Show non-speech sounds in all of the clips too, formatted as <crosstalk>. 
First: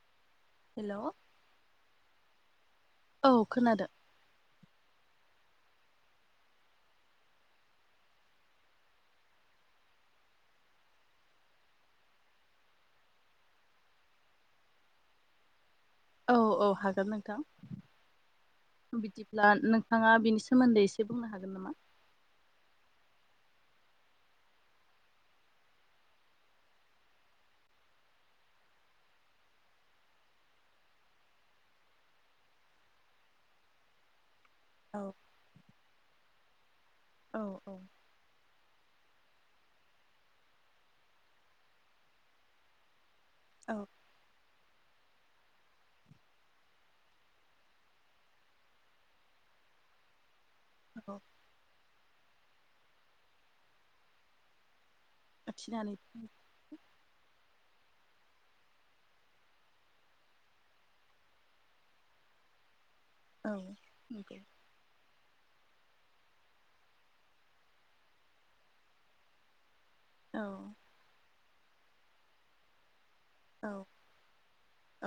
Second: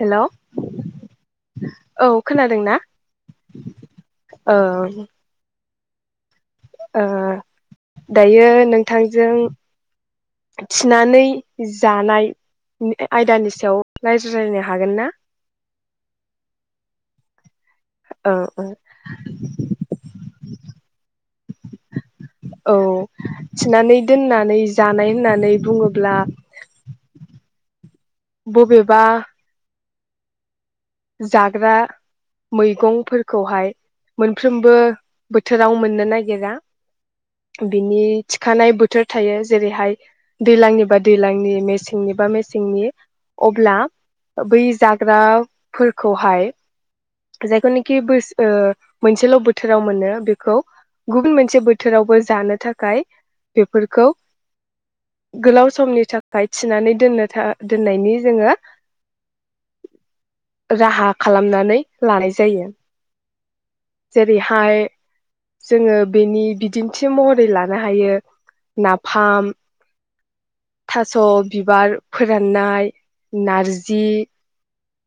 Hello hello औ खोनादों ना औ खोनादों ओ ओ दायो नोंथांजों थिनानै जानाय आयदानि सायाव रायज्लायनो हागोन ना औ औ हागोन नोंथां ओ ओ सोमोनदै एसे बुंनो हागोन नामा औ थिनानै दोननानै जानाय होननानै बुङोब्ला ब'बेबा जाग्रा मैगंफोरखौहाय मोन सानफ्रोमबो औ बोथोराव मोन नो नागेरा औ औ बिनि थिखानाय बुथ थोर थायो जेरैहाय दैज्लांनिबा दैज्लांनि मेसेंनिबा मेसेंनि औ अब्ला बै जाग्रा फोरखौहाय जायखौनाखि ब मोनसेल' बोथोराव मोनो बे गुबुन मोनसे बोथोरावबो जानो थाखाय बेफोरखौ गोलाव थिनानै औ समनि फिनानै थाखाय थिनानै दोननो था दोननायनि जोङो राहा खालामनानै लानाय जायो। औ जेरैहाय जोङो बेनि बिदिन्थि महरै लानो हायो नाफाम थास' बिबार फोराननाय औ नारजि औ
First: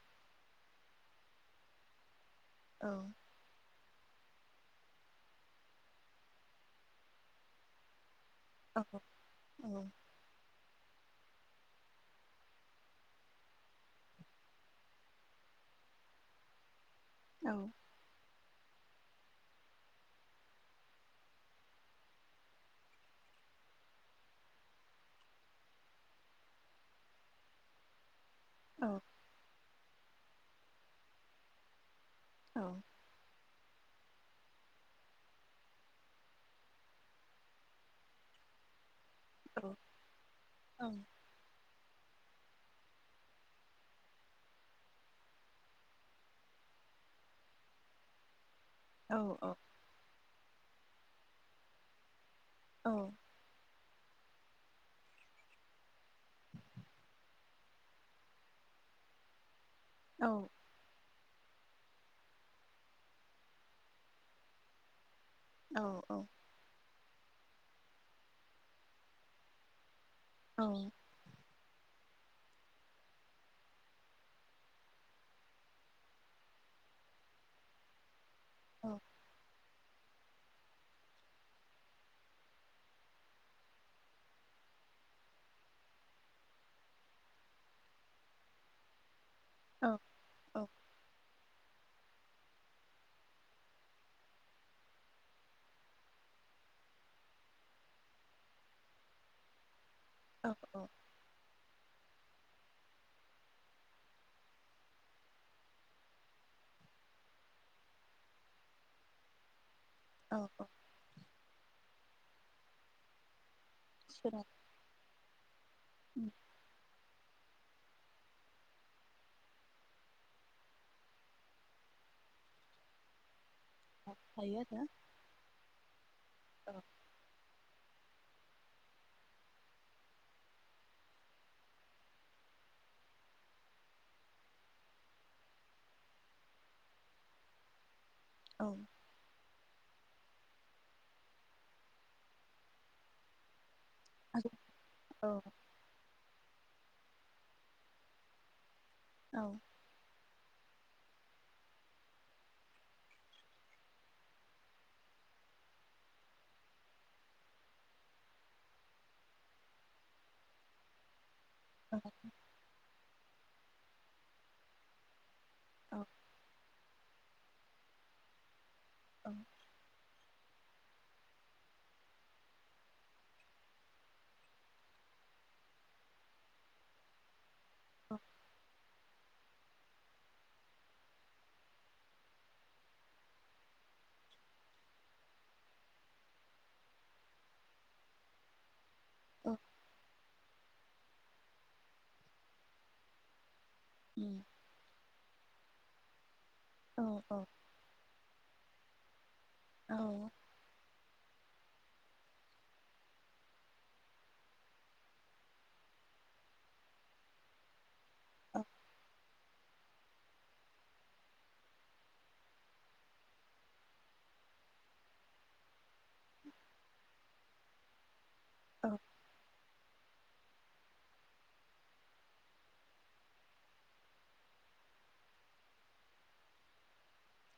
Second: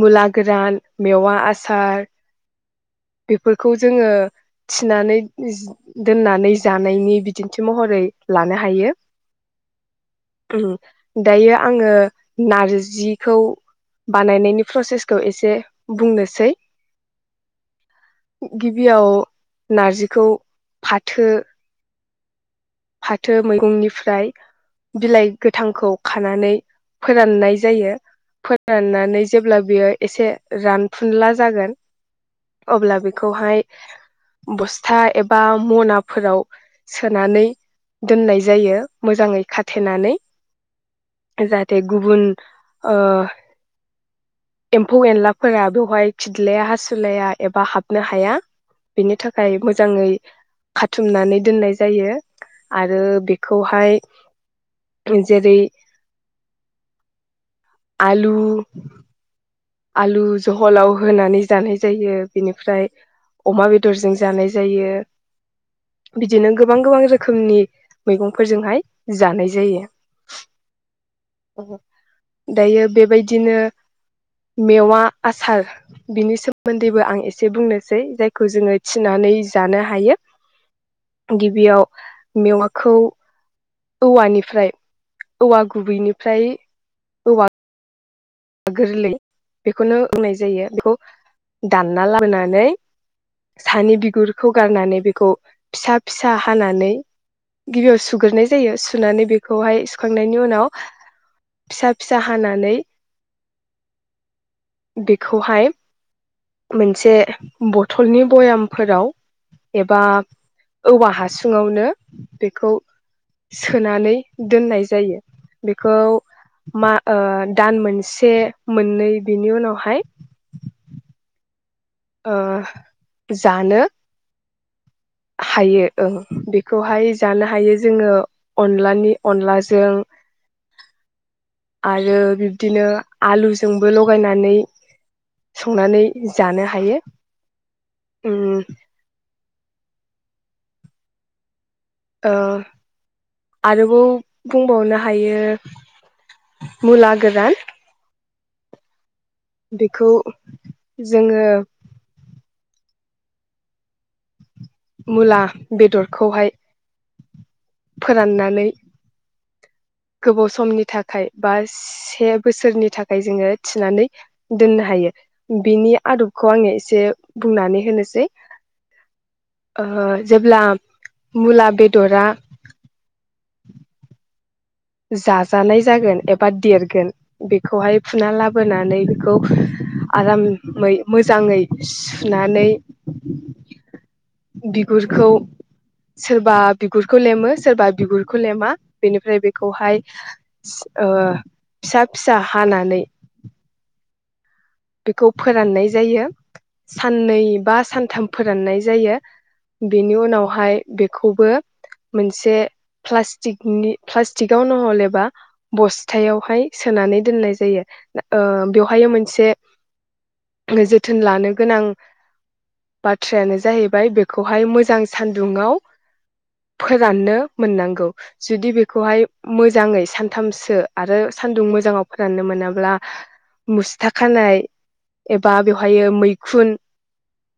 मुला गोरान मेवा आसार औ बेफोरखौ जोङो थिनानै जि दोननानै जानायनि बिदिन्थि महरै लानो औ औ उ दायो आङो नारजिखौ बानायनायनि प्रसेसखौ एसे बुंनोसै औ गिबियाव नारजिखौ फाथो फाथो मैगंनिफ्राय बिलाइ गोथांखौ खानानै फोराननाय जायो। औ फोराननानै जेब्ला बेयो एसे रानफुनला जागोन अब्ला बेखौहाय बस्था एबा मनाफोराव सोनानै दोननाय जायो मोजां औ थेनानै जाहाथे गुबुन ओ एम्फौ एनलाफोरा बेवहाय खिदलाया हासुलाया एबा हाबनो हाया। बेनि औ औ थाखाय मोजाङै खा थुमनानै दोननाय जायो। औ आरो बेखौहाय जेरै आलु आलु जहलाव होनानै जानाय जायो बेनिफ्राय अमा बेदरजों जानाय जायो। औ बिदिनो गोबां गोबां रोखोमनि मैगंफोरजोंहाय जानाय जायो। औ दायो बेबायदिनो मेवा आसार बिनि सोमोन्दैबो आं एसे बुंनोसै जाय खौ जोङो थिनानै जानो हा हायो। गिबियाव मेवाखौ औवानिफ्राय औवा गुबैनिफ्राय औवा गोरलै बेखौनो होननाय जायो बेखौ दानना लाबोनानै सानि बिगुरखौ गारनानै बेखौ फिसा फिसा हानानै गिबियाव सुग्रोनाय जायो सुनानै बेखौहाय। खांनायनि उनाव फिसा फिसा हानानै बेखौहाय मोनसे बथलनि बयामफोराव एबा औ औवा हासुङावनो बेखौ सोनानै सोनाब दोननाय जायो बेखौ मा ओ- दान मोनसे मोननै बिनि उनावहाय ओ- जानो हायो हायो ओं बेखौहाय जानो हायो। जोङो अनलानि अनलाजों आरो बिब्दिनो आलुजोंबो लगायनानै संनानै जानो हायो। औ उम ओ आरोबाव औ बुंबावनो औ हायो। मुला गोरान बेखौ जोङो मुला बेदरखौहाय फोराननानै गोबाव समनि थाखाय। बा औ से बोसोरनि थाखाय जोङो। थिनानै दोननो हायो। बिनि आदबखौ आङो एसे एसे बुंनानै होनोसै। औ ओ जेब्ला मुला बेदरा जाजानाय जागोन एबा देरगोन। बेखौहाय फुना लाबोनानै खौ आरामै मोजाङै सुनानै बिगुरखौ सोरबा बिगुरखौ लेमो सोरबा बिगुरखौ लेमा बेनिफ्राय बे खौहाय सि ओ- फिसा फिसा हानानै उम बेखौ फोराननाय जायो। औ औ साननै बा सानथाम फोराननाय जायो। बेनि औ उनावहाय बे खौबो मोनसे प्लास्टिकनि प्लास्टिकआव नहलेबा बस्थायावहाय सोनानै दोननाय जायो। औ ओ-बेवहाय मोनसे जोथोन लानो गोनां बाथ्रायानो जाहैबाय बेखौहाय मोजां सानदुंआव फोराननो मोननांगौ। जुदि औ बेखौहाय मोजाङै सानथामसो आरो सान्दुं मोजाङाव फोराननो मोनाब्ला मुसथा खानाय एबा बेवहायो मैखुन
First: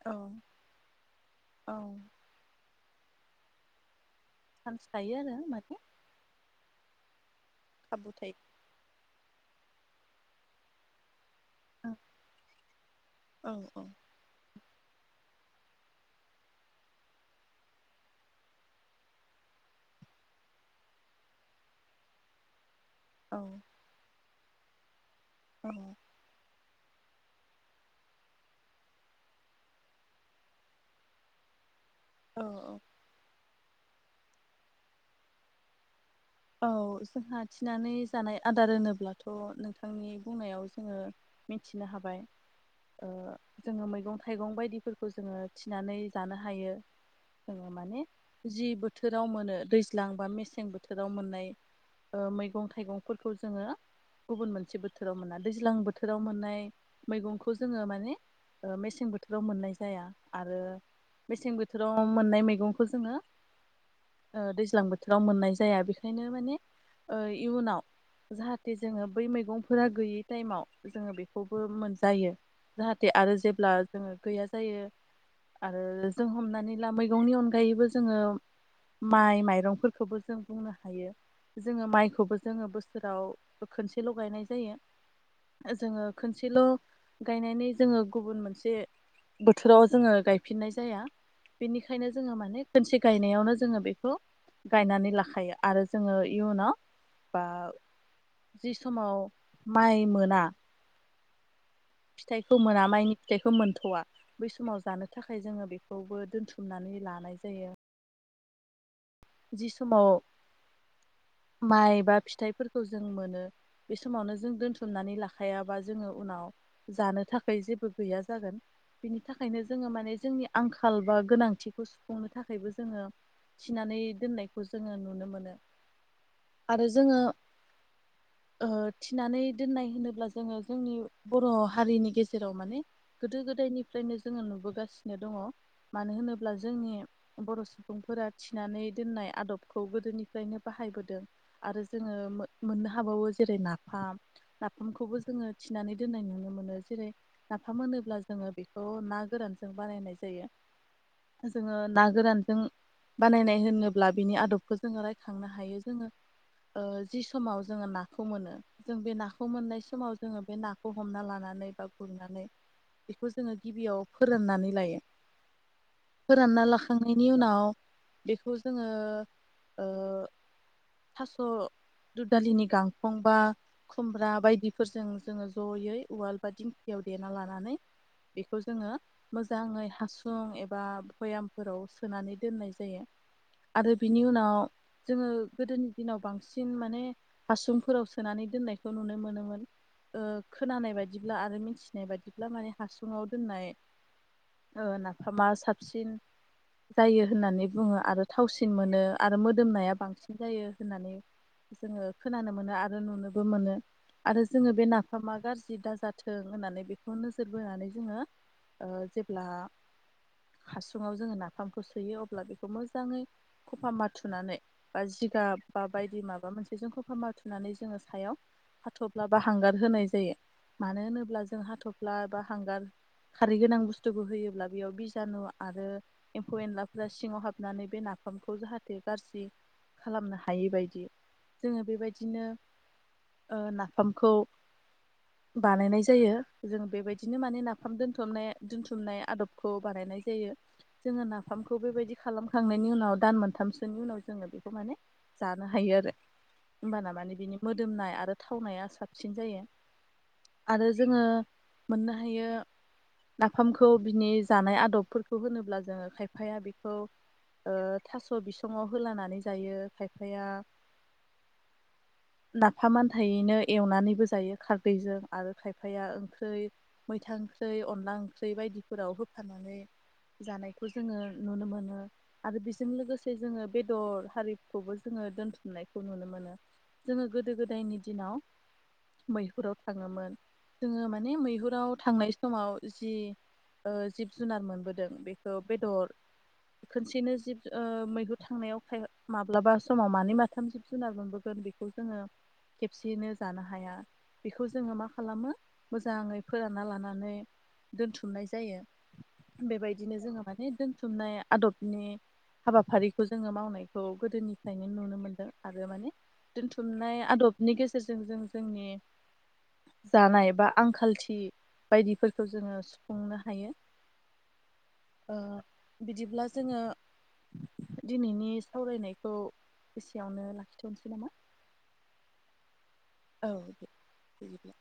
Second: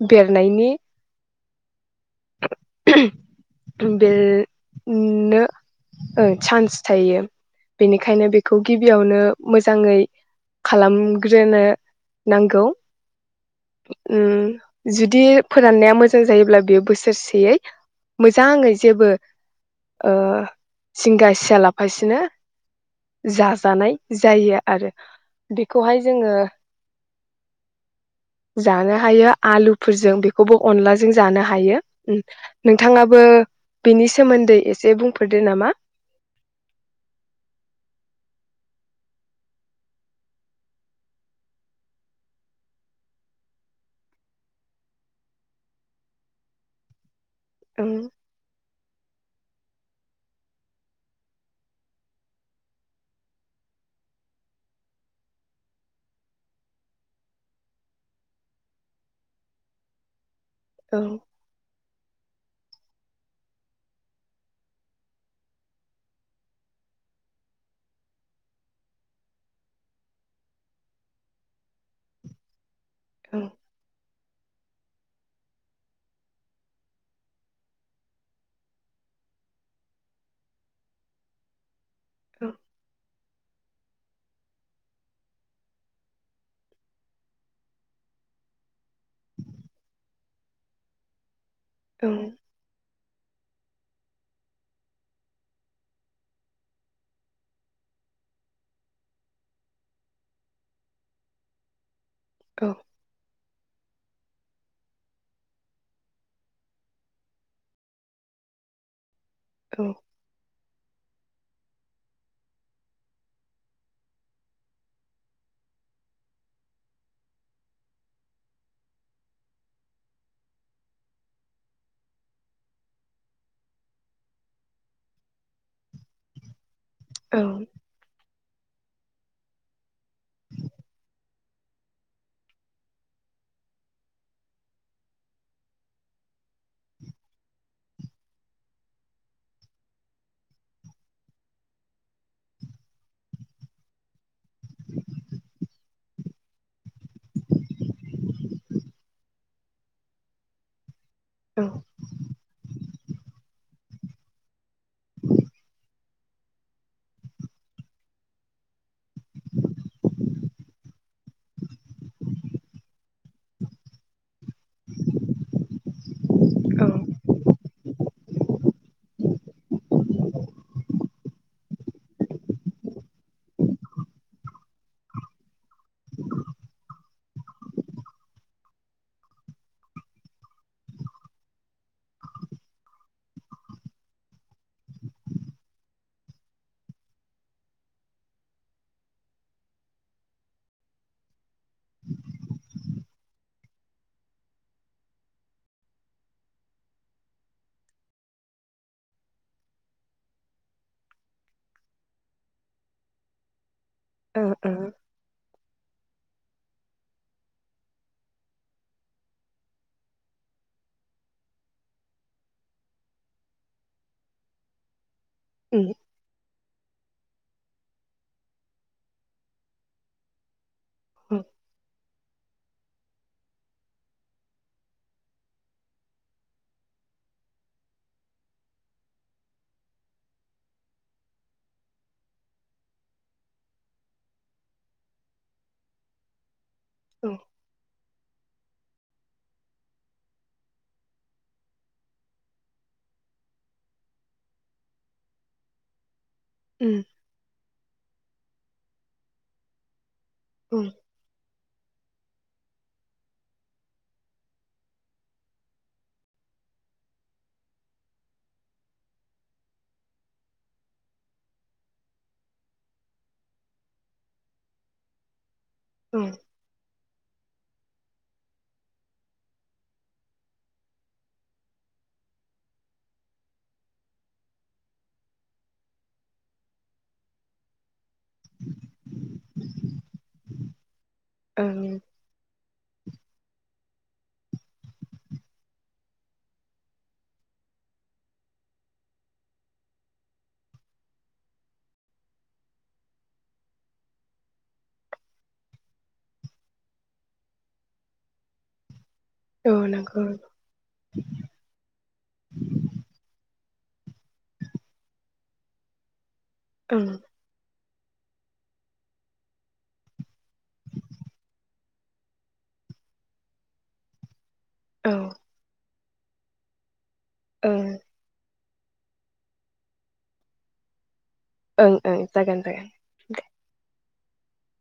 औ बेरनायनि औ <unintelligible> बेे चान्स उं थायो आरो नो माने चान्स थायो। खाबु बेनिखायनो थायो। बेखौ गिबियावनो मोजाङै खालाम ग्रोनो औ नांगौ औ औ उम जुदि फोराननाया मोजां जायोब्ला बेयो बोसोरसेयै मोजाङै जेबो ओ जिंगा सिया लाफासिनो औ जाजानाय जायो आरो। औ बेखौ'हाय जानो हायो आलुफोरजों बेखौबो अनलाजों जानो हायो। उम औ नोंथाङाबो बिनि सोमोन्दै एसे बुंफोरदो नामा? औ जोंहा थिनानै जानाय आदार होनोब्लाथ' नोंथांनि बुंनायाव जोङो मिथिनो हाबाय ओ जोङो मैगं थाइगं बायदिफोरखौ जोङो थिनानै जानो हायो। जोङो औ माने जि बो थोराव मोनो दैज्लां बा मेसें बोथो थोराव मोननाय ओ मैगं थाइगंफोरखौ जोङो गुबुन मोनसे बोथोराव मोना दैज्लां बोथोराव मोननाय मैगंखौ जोङो माने ओ मेसें बोथोराव मोननाय जाया। आरो मेसें बोथोराव मोननाय मै गंखौ जोङो ओ दैज्लां बोथोराव मोननाय जाया बेखायनो माने ओ इयुनाव जाहाथे जोङो बै मैगंफोरा गैयै टाइमाव जोङो बेखौबो मोनजायो। जाहाथे आरो जेब्ला जोङो। गैया जायो आरो जों हमनानै ला मैगंनि अनगायैबो जोङो माइ माइरंफोरखौबो जों बुंनो हायो जोङो माइ बेखौबो जोङो बोसोराव खनसेल गायनाय जायो। जोङो खनसेल गायनानै जोङो गुबुन मोनसे बोथोराव जोङो गायफिननाय जाया। बेनिखायनो जोङो माने खोनसे गायनायावनो जोङो बेखौ गायनानै लाखा थायो आरो जोङो इयुनाव बा जि समाव माइ मोना फिथाइखौ मोना माइनि फिथाइखौ मोनथया बै समाव जानो थाखाय जोङो बेखौबो दोनथुमनानै लानाय जायो। जि समाव माइ बा फिथाइफोरखौ जों मोनो बे समावनो जों दोनथुमनानै लाखायाबा जोङो उनाव जानो थाखाय जेबो गैया जागोन। बिनि थाखायनो जोङो माने जोंनि आंखाल बा गोनांथिखौ सुफुंनो थाखायबो जोङो थिनानै दोननायखौ जोङो नुनो मोनो। आरो जोङो ओ थिनानै दोननाय होनोब्ला जोङो जोंनि बर' हारिनि गेजेराव माने गोदो गोदायनिफ्रायनो जोङो नुबोगासिनो दङ मानो होनोब्ला जोंनि बर' सुबुंफोरा थिनानै दोननाय आदबखौ गोदोनिफ्रायनो बाहायबोदों आरो जोङो मोननो हाबावो जेरै नाफाम नाफामखौबो जोङो थिनानै दोननाय नुनो मोनो जेरै नाफाम होनोब्ला जोङो बेखौ ना गोरानजों बानायनाय जायो। जोङो ना गोरानजों बानायनाय होनो <unintelligible> बिनि आदबखौ जोङो रायखांनो हायो जोङो जि समाव जोङो नाखौ मोनो जों बे नाखौ मोननाय समाव जोङो बे नाखौ हमना लानानै बा गुरनानै बेखौ जोङो गिबियाव फोरोंनानै लायो। फोरानना लाखांनायनि उनाव। बेखौ जोङो ओ थास' दुदालिनि गांखं बा खुमब्रा बायदिफोरजों जोङो जयै उवाल बा दिंखियाव देना लानानै बेखौ जोङो मोजाङै हासुं एबा भयामफोराव सोनानै दोननाय जायो। आरो बिनि उनाव जोङो गोदोनि दिनाव बांसिन माने हासुंफोराव सोनानै दोननायखौ नुनो मोनोमोन खोनानाय बायदिब्ला आरो। आरो मिथिनाय बादिब्ला माने हासुं। <unintelligible> दोननाय नाफामा साबसिन जायो होननानै बुङो आरो। थावसिन मोनो आरो मोदोमनाया बांसिन जायो होननानै जोङो खोनानो मोनो आरो नुनोबो मोनो। आरो जोङो बे नाफामा गाज्रि दाजा <unintelligible> होननानै बेखौ नोजोर बोनानै जोङो जेब्ला हासुङाव जोङो नाफामखौ सोयो अब्ला बेखौ मोजां मोजाङै खफा माथुनानै बा जि गाब बा बायदि माबा मोनसे बेजों खौफा माथुनानै जोङो सायाव हाथ्ला बा हांगार होनाय जायो। मानो होनोब्ला जों हाथ' <unintelligible> बा हांगार खारै गोनां बुस्थुखौ होयोब्ला बेयाव बिजानु आरो एम्फौ एनलाफोरा सिङाव <unintelligible> <unintelligible> बे नाफामखौ जाहाथे गाज्रि खालामनो हायै बायदि जोङो बेबायदिनो नाफामखौ बानायनाय जायो। जों बेबायदिनो माने नाफाम दोनथबनाय दोनथुमनाय आदबखौ बानायनाय जायो जोङो नाफामखौ बेबायदि खालामखांनायनि उनाव दान मोनथामसोनि उनाव जोङो बेखौ माने जानो हायो आरो। होमबाना माने बिनि मोदोमनाय आरो थावनाया साबसिन जायो। आरो जोङो मोननो हायो नाफामखौ बिनि जानाय आदबफोरखौ होनोब्ला जोङो खायफाया बे ओ थास' बिसङाव होलानानै जायो खायफाया लााफाम मान्थायैनो एवनानैबो जायो खारदैजों आरो खायफाया ओंख्रि मैथा <unintelligible> ओंख्रि अनला ओंख्रि बायदिफोराव होफानानै जानायखौ जोङो नुनो मोनो आरो बेजों लोगोसे जोङो बेदर हारिखौबो जोङो दोनथुमनायखौ नुनो मोनो जोङो गोदो गोदायनि दिनाव मैहुराव थाङोमोन जोङो माने मैहुराव थांनाय समाव जि जिब -जुनार मोनबोदों बेखौ बेदर खनसेनो जिब मैहुर थांनायाव खाय-माब्लाबा समाव मानै माथाम जिब जुनार मोनबोगोन बेखौ जोङो खेबसेयैनो जानो हाया। बेखौ जोङो मा खालामो मोजाङै फोरानना लानानै दोनथुमनाय जायो। बेबायदिनो नंगौ। जोङो माने दोनत नाय आदबनि हाबाफारिखौ जोङो मावनायखौ गोदोनिफ्रायनो नुनो मोनदों आरो माने दोनथुमनाय आदबनि गेजेराव गेरजों जों जोंनि जानाय बा आंखालथि बायदिफोरखौ जोङो सुफुंनो हायो। औ ओ बिदिब्ला जोङो ओं दिनैनि सावरायनायखौ एसेयावनो लाखिथ'नोसै नामा ओं ओं जागोन दे - औ दे। <unintelligible>